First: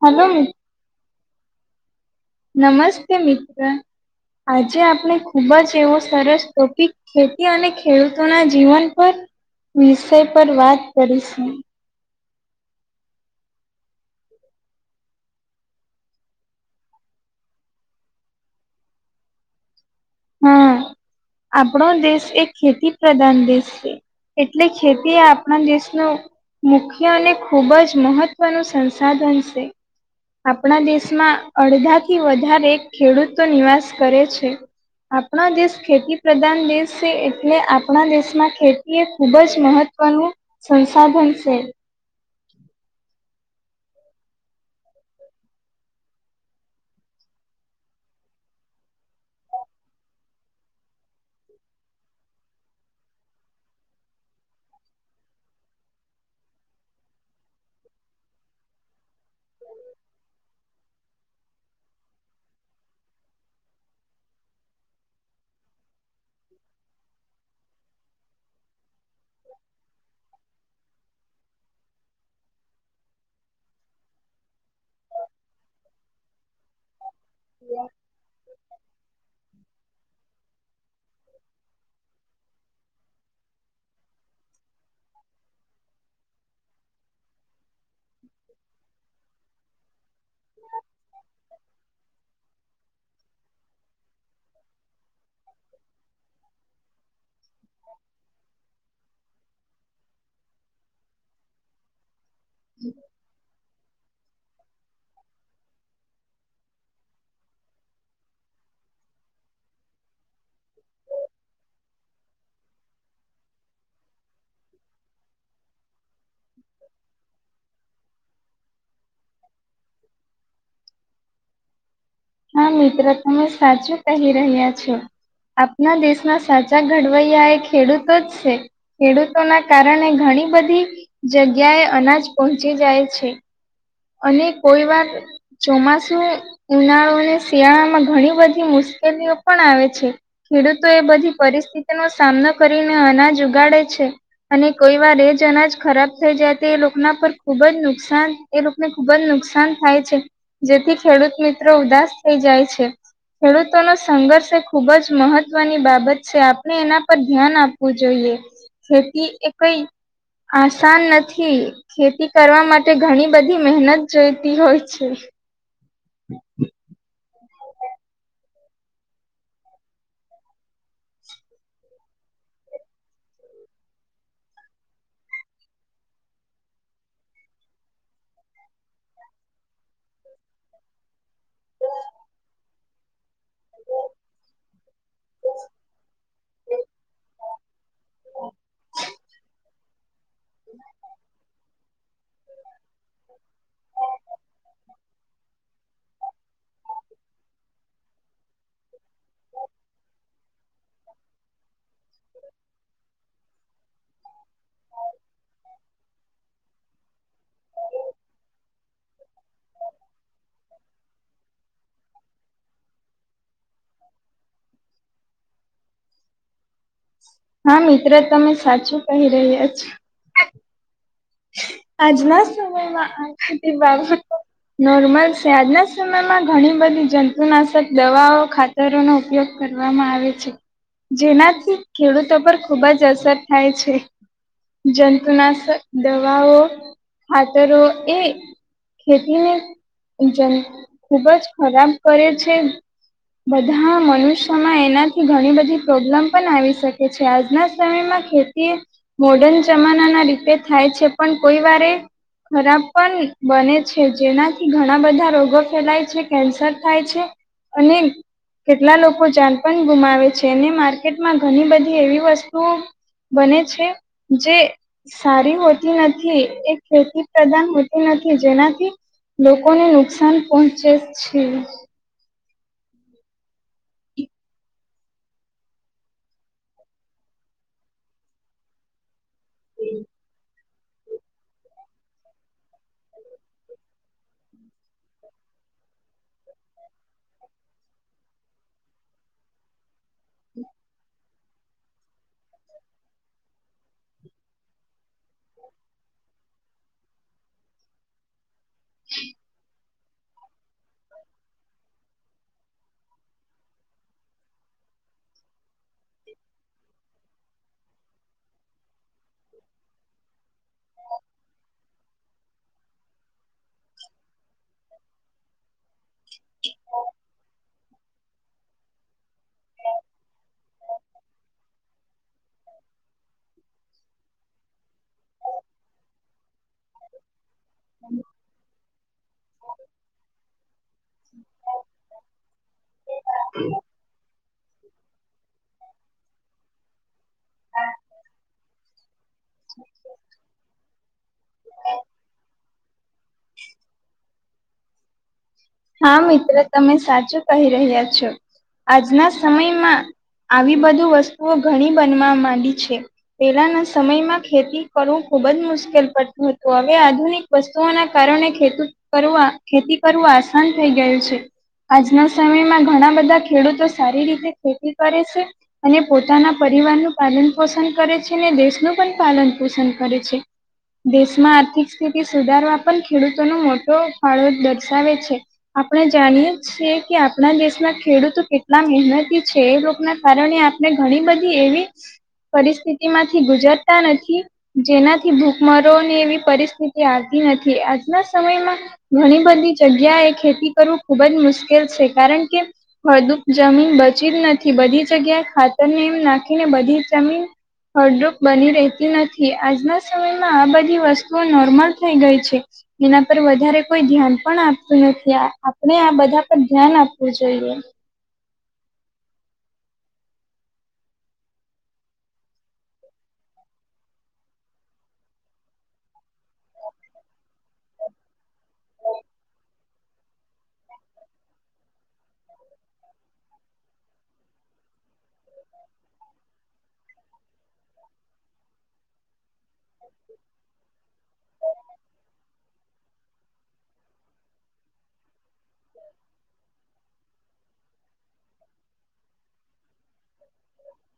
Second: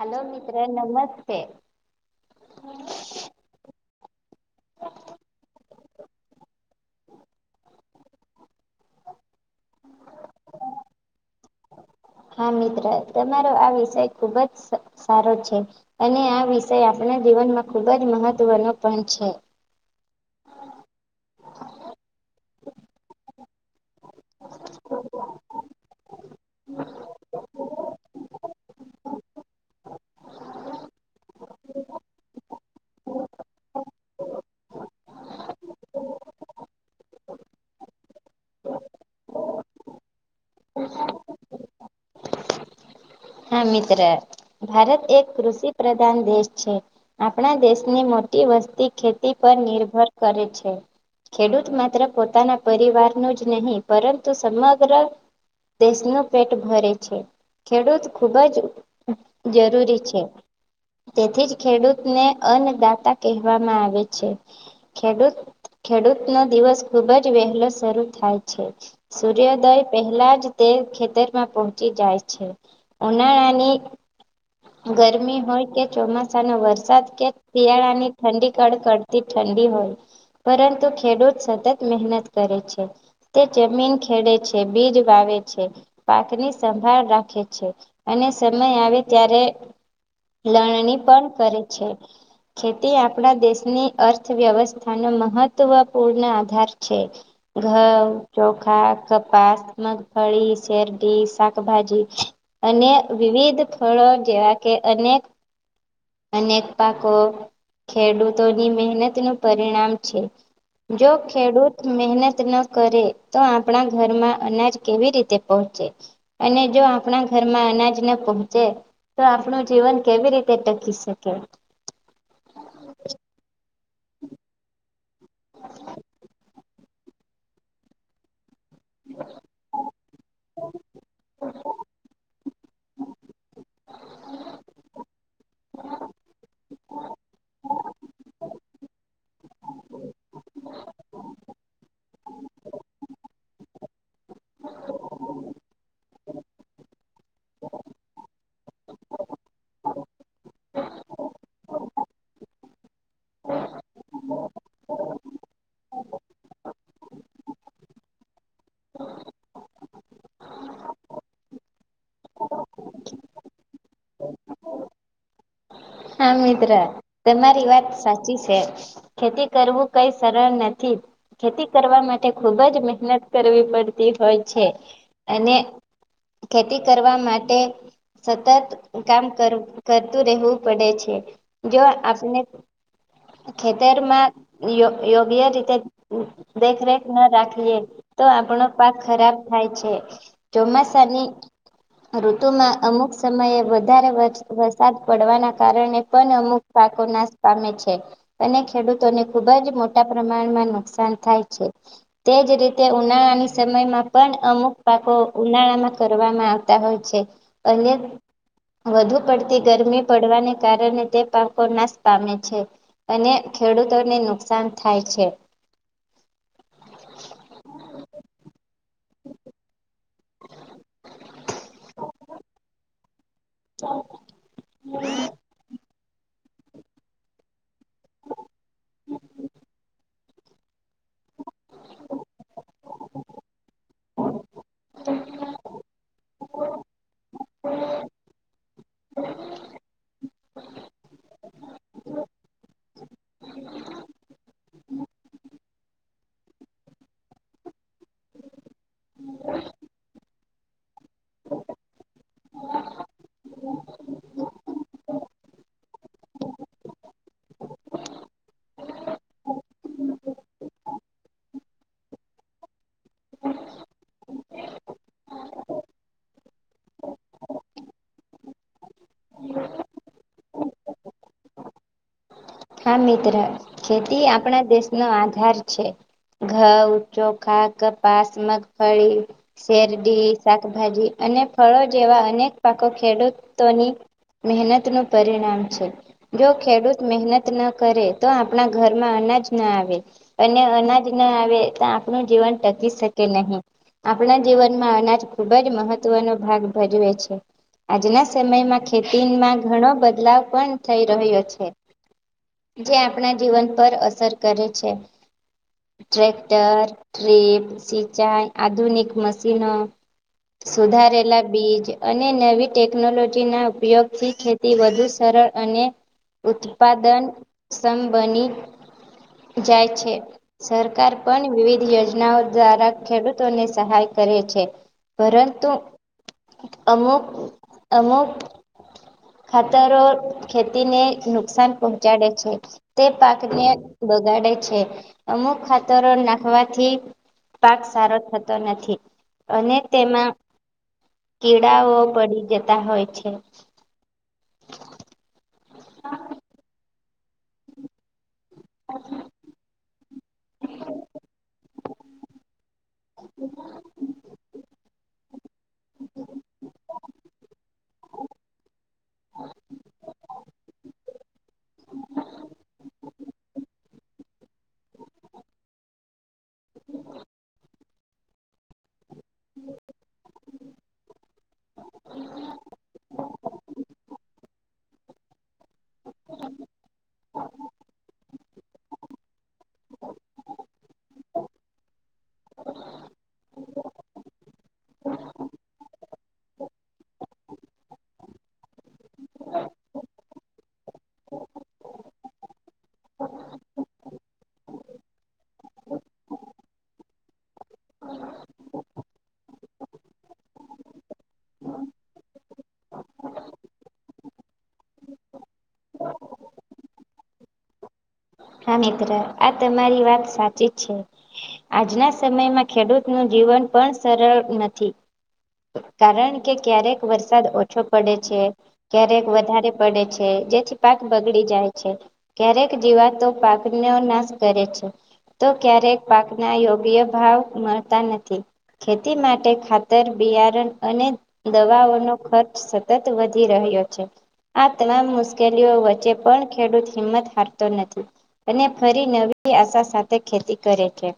Hello મિત્ર નમસ્તે નમસ્તે મિત્ર આજે આપણે ખુબ જ એવો સરસ ટોપિક ખેતી અને ખેડૂતોના જીવન પર વિષય પર વાત કરીશું હા મિત્ર તમારો આ વિષય ખુબ જ સારો છે. અને આ વિષય આપણા જીવનમાં ખુબ જ મહત્વનો પણ છે. હા આપણો દેશ એક ખેતી પ્રધાન દેશ છે. એટલે ખેતી આપણા દેશનું મુખ્ય અને ખૂબ જ મહત્વ ન સંસાધન છે. આપણા દેશમાં અડધા થી વધારે ખેડૂત તો નિવાસ કરે છે. આપણા દેશ ખેતી પ્રધાન દેશ છે એટલે આપણા દેશમાં ખેતી એ ખૂબ જ મહત્વનું સંસાર બનશે. હા મિત્ર ભારત એક કૃષિ પ્રધાન દેશ છે. આપણા દેશની મોટી વસ્તી ખેતી પર નિર્ભર કરે છે. ખેડૂત માત્ર પોતાના પરિવાર ન જ નહીં પરંતુ સમગ્ર- દેશનું પેટ ભરે છે, ખેડૂત ખૂબ જ જરૂરી છે. તેથી જ ખેડૂતને અન્નદાતા કહેવામાં આવે છે. ખેડૂત ખેડૂત નો દિવસ ખુબ જ વહેલો શરૂ થાય છે. સૂર્યોદય પહેલા જ તે ખેતરમાં પહોંચી જાય છે, ઉનાળાની ગરમી હોય કે ચોમાસાનો વરસાદ કે શિયાળા ની ઠંડી કડકડતી ઠંડી હોય. પરંતુ ખેડૂત સતત મહેનત કરે છે, તે જમીન ખેડે છે. બીજ વાવે છે, પાકની સંભાળ રાખે છે. અને સમય આવે ત્યારે લણણી પણ કરે છે, ખેતી આપણા દેશની અર્થવ્યવસ્થા નો મહત્વપૂર્ણ આધાર છે. ઘઉ ચોખા કપાસ મગફળી શેરડી શ ભાજી, અને વિવિધ ફળો જેવા કે અનેક અનેક પાકો, ખેડૂતોની મહેનત નું પરિણામ છે. જો ખેડૂત મહેનત ન કરે તો આપણા ઘરમાં અનાજ કેવી રીતે પહચે, અને જો આપણા ઘરમાં અનાજ ના પહોંચે. તો આપણું જીવન કેવી રીતે ટકી શકે. હા મિત્ર તમે સાચું કહી રહ્યા છો. આપના દેશમાં સાચા ઘડવૈયા એ ખેડૂતો જ છે. ખેડૂતોના કારણે ઘણી બધી જગ્યાએ અનાજ પહોંચી જાય છે. અને કોઈ વાર ચોમાસું ઉનાળુ ને શિયાળા માં ઘણી બધી મુશ્કેલીઓ પણ આવે છે. ખેડૂતો એ બધી પરિસ્થિતિનો સામનો કરી ને અનાજ ઉગાડે છે. અને કોઈ વાર એ જ અનાજ થઈ જાય તો એ લોકોના ખુબ જ નુકસાન એ રોપને ખુબ જ નુકસાન થાય છે, જેથી ખેડૂત મિત્રો ઉદાસ થઈ જાય છે. ખેડૂતો નો સંઘર્ષ એ ખૂબ જ મહત્વની બાબત છે આપણે એના પર ધ્યાન આપવું જોઈએ. ખેતી એ કઈ આસાન નથી ખેતી કરવા માટે ઘણી બધી મહેનત જોઈતી હોય છે. હા મિત્રા તમારી વાત સાચી છે. ખેતી કરવું કઈ સરળ નથી. ખેતી કરવા માટે ખુબ જ મહેનત કરવી પડતી હોય છે, અને ખેતી કરવા માટે સતત કામ કર કરતું રહેવું પડે છે, જો આપણે ખેતર માં યોગ્ય રીતે દેખરેખ ન રાખવી. તો આપણો પાક ખરાબ થાય છે ચોમાસાની ઋતુમાં અમુક સમયે વધારે વરસાદ પડવાના કારણે પણ અમુક પાકો નાશ પામે છે અને ખેડૂતોને ખુબ જ મોટા પ્રમાણમાં નુકસાન થાય છે. તે જ રીતે ઉનાળાની સમયમાં પણ અમુક પાકો ઉનાળામાં કરવામાં આવતા હોય છે અને વધુ પડતી ગરમી પડવાને કારણે તે પાકો નાશ પામે છે અને ખેડૂતોને નુકસાન થાય છે હા મિત્ર તમે સાચું કહી રહ્યા છો આજના સમયમાં આ બધી બાબતો નોર્મલ આજના સમયમાં ઘણી બધી જંતુનાશક દવાઓ ખાતરોનો ઉપયોગ કરવામાં આવે છે જેનાથી ખેડૂતો પર ખુબ જ અસર થાય છે. જંતુનાશક દવાઓ ખાતરો એ ખેતીને ઈજન ખુબ જ ખરાબ કરે છે બધા મનુષ્યોમાં એનાથી ઘણી બધી પ્રોબ્લેમ પણ આવી શકે છે આજના સમયમાં ખે તી મોર્ડન જમાના ના રીતે થાય છે પણ કોઈ વારે ખરાબ પણ બને છે જેનાથી ઘણા બધા રોગો ફેલાય છે કેન્સર થાય છે અને કેટલા લોકો જાનપણ ગુમાવે છે અને માર્કેટમાં ઘણી બધી એવી વસ્તુ બને છે જે સારી હોતી નથી એ ખેતી પ્રદાન હોતી નથી જેનાથી લોકોને નુકસાન પહોંચે છે હા મિત્ર ખેતી આપણા દેશનો આધાર છે ઘઉં ચોખા કપાસ મગફળી શેરડી સાક ભાજી અને ફળો જેવા અનેક પાકો ખેડૂતોની મહેનત નું પરિણામ છે જો ખેડૂત મહેનત ત ના કરે તો આપણા ઘરમાં અનાજ ના આવે અને અનાજ ના આવે તો આપણું જીવન ટકી શકે નહી. આપણા જીવનમાં અનાજ ખૂબ જ મહત્વનો ભાગ ભજવે છે આજના સમયમાં ખેતીમાં ઘણો બદલાવ પણ થઈ રહ્યો છે. જે આપણા જીવન પર અસર કરે છે. ટ્રેક્ટર ટ્રીપ સિંચાઈ આધુનિક મશીનો સુધારેલા બીજ અને નવી ટેકનોલોજી ના ઉપયોગથી ખે તી વધુ સરળ અને ઉત્પાદન સંમ બની જાય છે. સરકાર પણ વિવિધ યોજનાઓ દ્વારા ખેડૂતોને સહાય કરે છે પરંતુ અમુક અમુક ખાતરો ખેતીને નુકસાન પહોં ચાડે છે તે પાકને બગાડે છે. અમુક ખાતરો નાખવાથી પાક સારો થતો નથી અને તેમાં કીડાઓ પડી જતા હોય છે. હા મિત્ર તમે સાચું કહી રહ્યા છો આજના સમયમાં આવી બધી વસ્તુઓ ઘણી બનવા માંડી છે પેલાના સમયમાં ખેતી કરવું ખુબ જ મુશ્કેલ પડતું હતું હવે આધુનિક વસ્તુઓના કારણે ખેતૂત કરવા ખેતી કરવું આસાન થઈ ગયું છે. આજના સમયમાં ઘણા બધા ખેડૂતો સારી રીતે ખેતી કરે છે અને પોતાના પરિવારનું પાલન પોષણ કરે છે ને દેશનું પણ પાલન પોષણ કરે છે. દેશમાં આર્થિક સ્થિતિ સુધારવા પણ ખેડૂતોનો મોટો ફાળો દર્શાવે છે. આપણે જાણીયે જ છીએ કે આપણા દેશમાં ખેડૂતો કેટલા મહેનતી છે એ લોકના કારણે આપણે ઘણી બધી એવી પરિસ્થિતિ માંથી ગુજરતા નથી. જેનાથી ભૂખમરો અને એવી પરિસ્થિતિ આવતી નથી આજના સમયમાં ઘણી બધી જગ્યા એ ખેતી કરવું ખુબ જ મુશ્કેલ છે કારણ કે ફળદ્રુપ જમીન બચી જ નથી. બધી જગ્યાએ ખાતર ને એમ નાખીને બધી જમીન હળડ્રુપ બની રહેતી નથી. આજના સમયમાં આ બધી વસ્તુઓ નોર્મલ થઈ ગઈ છે. એના પર વધારે કોઈ ધ્યાન પણ આપતું નથી. જે આ આપણે આ બધા પર ધ્યાન આપવું જોઈએ. હા મિત્ર આ તમારી વાત સાચી છે. આજના સમયમાં ખેડૂત નુ જીવન પણ સરળ નથી. કારણ કે ક્યારેક વરસાદ ઓછો પડે છે ક્યારેક વધારે પડે છે જેથી પાક બગડી જાય છે. ક્યારેક જીવાતો પાકનો નાશ કરે છે. તો ક્યારેક પાકના યોગ્ય ભાવ મળતા નથી. ખેતી માટે ખાતર બિયારન અને દવાઓનો ખર્ચ સતત વધી રહ્યો છે. આ તમામ મુશ્કેલીઓ વચ્ચે પણ ખેડૂત હિંમત હારતો નથી. અને ફરી નવી આશા સાથે ખેતી કરે છે.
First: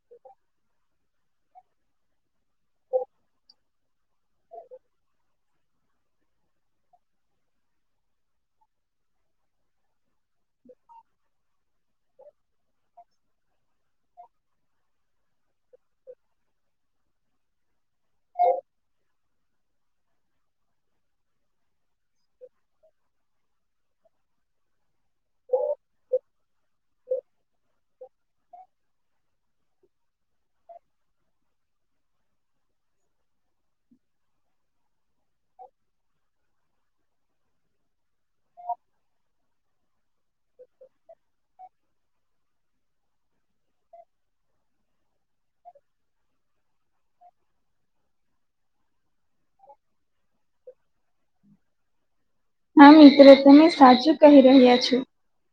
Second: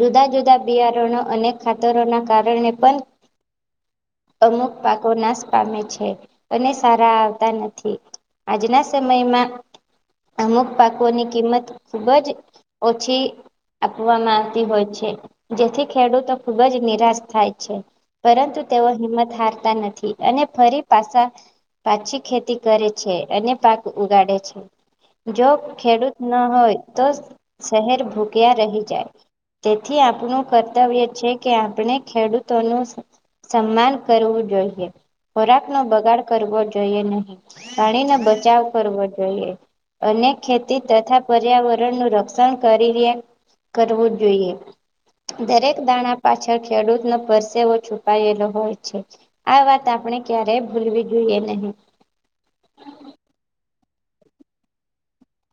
જુદા જુદા બિયારણો અને ખાતરોના કારણે પણ અમુક પાકો નાશ પામે છે અને સારા આવતા નથી. આજના સમયમાં અમુક પાકોની કિંમત ખુબ જ ઓછી આપવામાં આવતી હોય છે જેથી ખેડૂતો ખુબ જ નિરાશ થાય છે. પરંતુ તેઓ હિંમત હારતા નથી અને ફરી પાસા પાછી ખેતી કરે છે અને પાક ઉગાડે છે. જો ખેડૂત ન હોય તો શહેર ભૂક્યા રહી જાય. તેથી આપનું કર્તવ્ય છે કે આપણે ખેડૂતોનું સન્માન કરવું જોઈએ ખોરાક નો બગાડ કરવો જોઈએ નહીં. પાણીનો બચાવ કરવો જોઈએ. અને ખેતી તથા પર્યાવરણનું રક્ષણ કરીને કરવું જોઈએ. દરેક દાણા પાછળ ખેડૂતનો પરસેવો છુપાયેલો હોય છે. આ વાત આપણે ક્યારેય ભૂલવી જોઈએ નહી. હા મિત્ર તમે સાચું કહી રહ્યા છો.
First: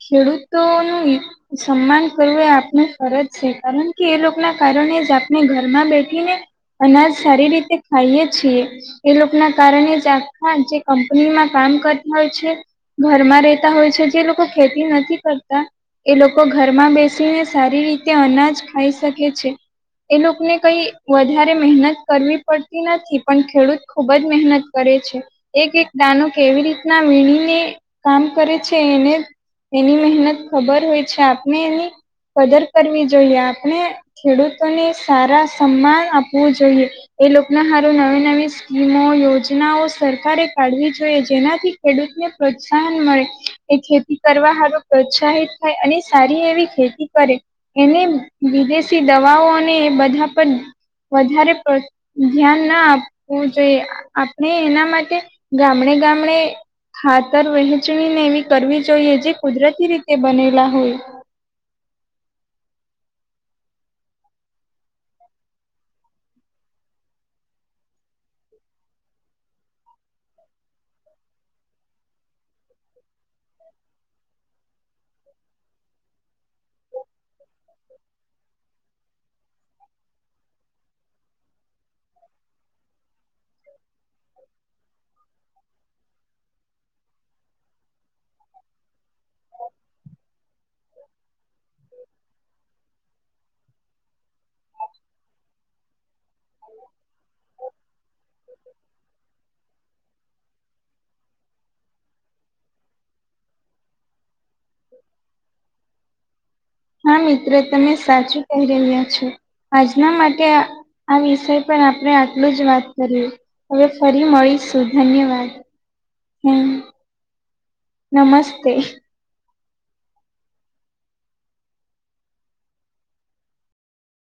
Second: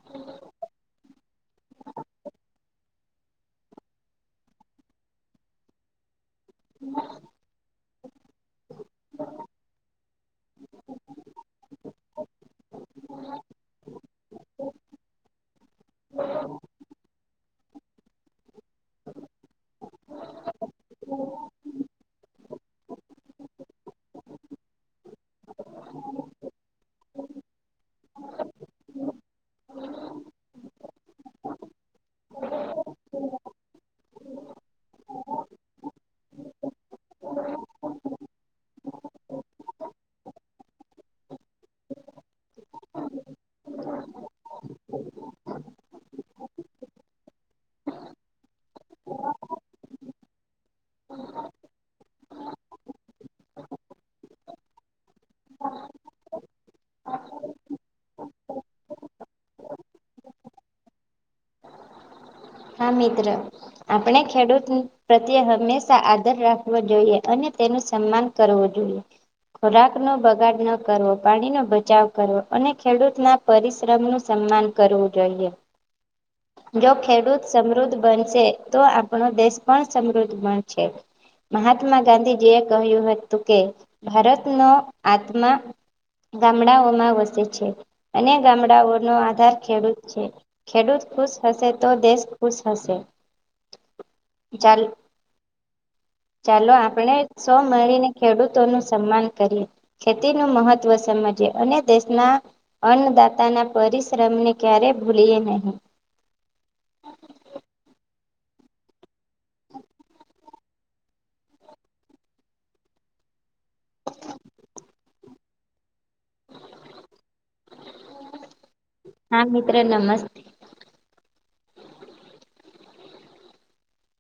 ખેડૂતોનું હિત સન્માન કરવું એ આપનું ફરજ છે. કારણ કે, એ લોકના કારણે જ આપને ઘરમાં બેઠીને અનાજ સારી રીતે ખાઈએ છીએ. એ લોક ના કારણે જ આખા જે કંપનીમાં કામ કરતા હોય છે ઘરમાં રહેતા હોય છે, જે લોકો ખેતી નથી કરતા એ લોકો ઘરમાં બેસીને કે સારી રીતે અનાજ ખાઈ શકે છે. એ લોકને કઈ વધા રે મહેનત કરવી પડતી નથી, પણ ખેડૂત ખુબ જ મહેનત કરે છે. એક એક દાનો કેવી રીતના વીણીને કામ કરે છે એને એની મહેનત ખબર હોય છે, આપણે એની કદર કરવી જોઈએ, આપણે ખેડૂતોને સારા સન્માન આપવું જોઈએ. એ લોકોને હારું નવી નવી સ્કીમો, યોજનાઓ સરકારે કાઢવી જોઈએ, જેનાથી ખેડૂતને પ્રોત્સાહન મળે એ ખેતી કરવા હારુ પ્રોત્સાહિત થાય અને સારી એવી ખેતી ખેતી કરે એને વિદેશી દવાઓ અને બધા પર વધારે પડ ધ્યાન ના આપવું જોઈએ, આપણે એના માટે ગામડે ગામડે ખાતર વહેંચવી ને એવી કરવી જોઈએ, જે કુદરતી રીતે બનેલા હોય હા મિત્ર. આપણે ખેડૂત પ્રત્યે હંમેશા આદર રાખવો જોઈએ અને તેનું સન્માન કરવું જોઈએ. ખોરાકનો બગાડ ન કરવો, પાણીનો બચાવ કરવો અને ખેડૂત ના પરિશ્રમનું સન્માન કરવું જોઈએ, જો ખેડૂત સમૃદ્ધ બનશે તો આપણો દેશ પણ સમૃદ્ધ બનશે. મહાત્મા ગાંધીજી એ કહ્યું હતું, કે ભારતનો આત્મા ગામડાઓમાં વસે છે અને ગામડાઓનો આધાર ખેડૂત છે. ખેડૂત ખુશ હશે તો દેશ ખુશ હશે. ચાલ. ચાલો, આપણે સો મળીને ખેડૂતો નુ સન્માન કરીએ. ખેતીનું મહત્વ સમજીએ અને દેશના અન્નદાતા ના પરિશ્રમને ક્યારે ભૂલીએ નહીં. હા મિત્ર. તમે સાચું કહી રહ્યા છો, આજના માટે આ આ વિષય પર આપડે આટલું જ વાત કરીએ. હવે ફરી મળીશું. ધન્યવાદ! હું નમસ્તે... હા મિત્ર. નમસ્તે...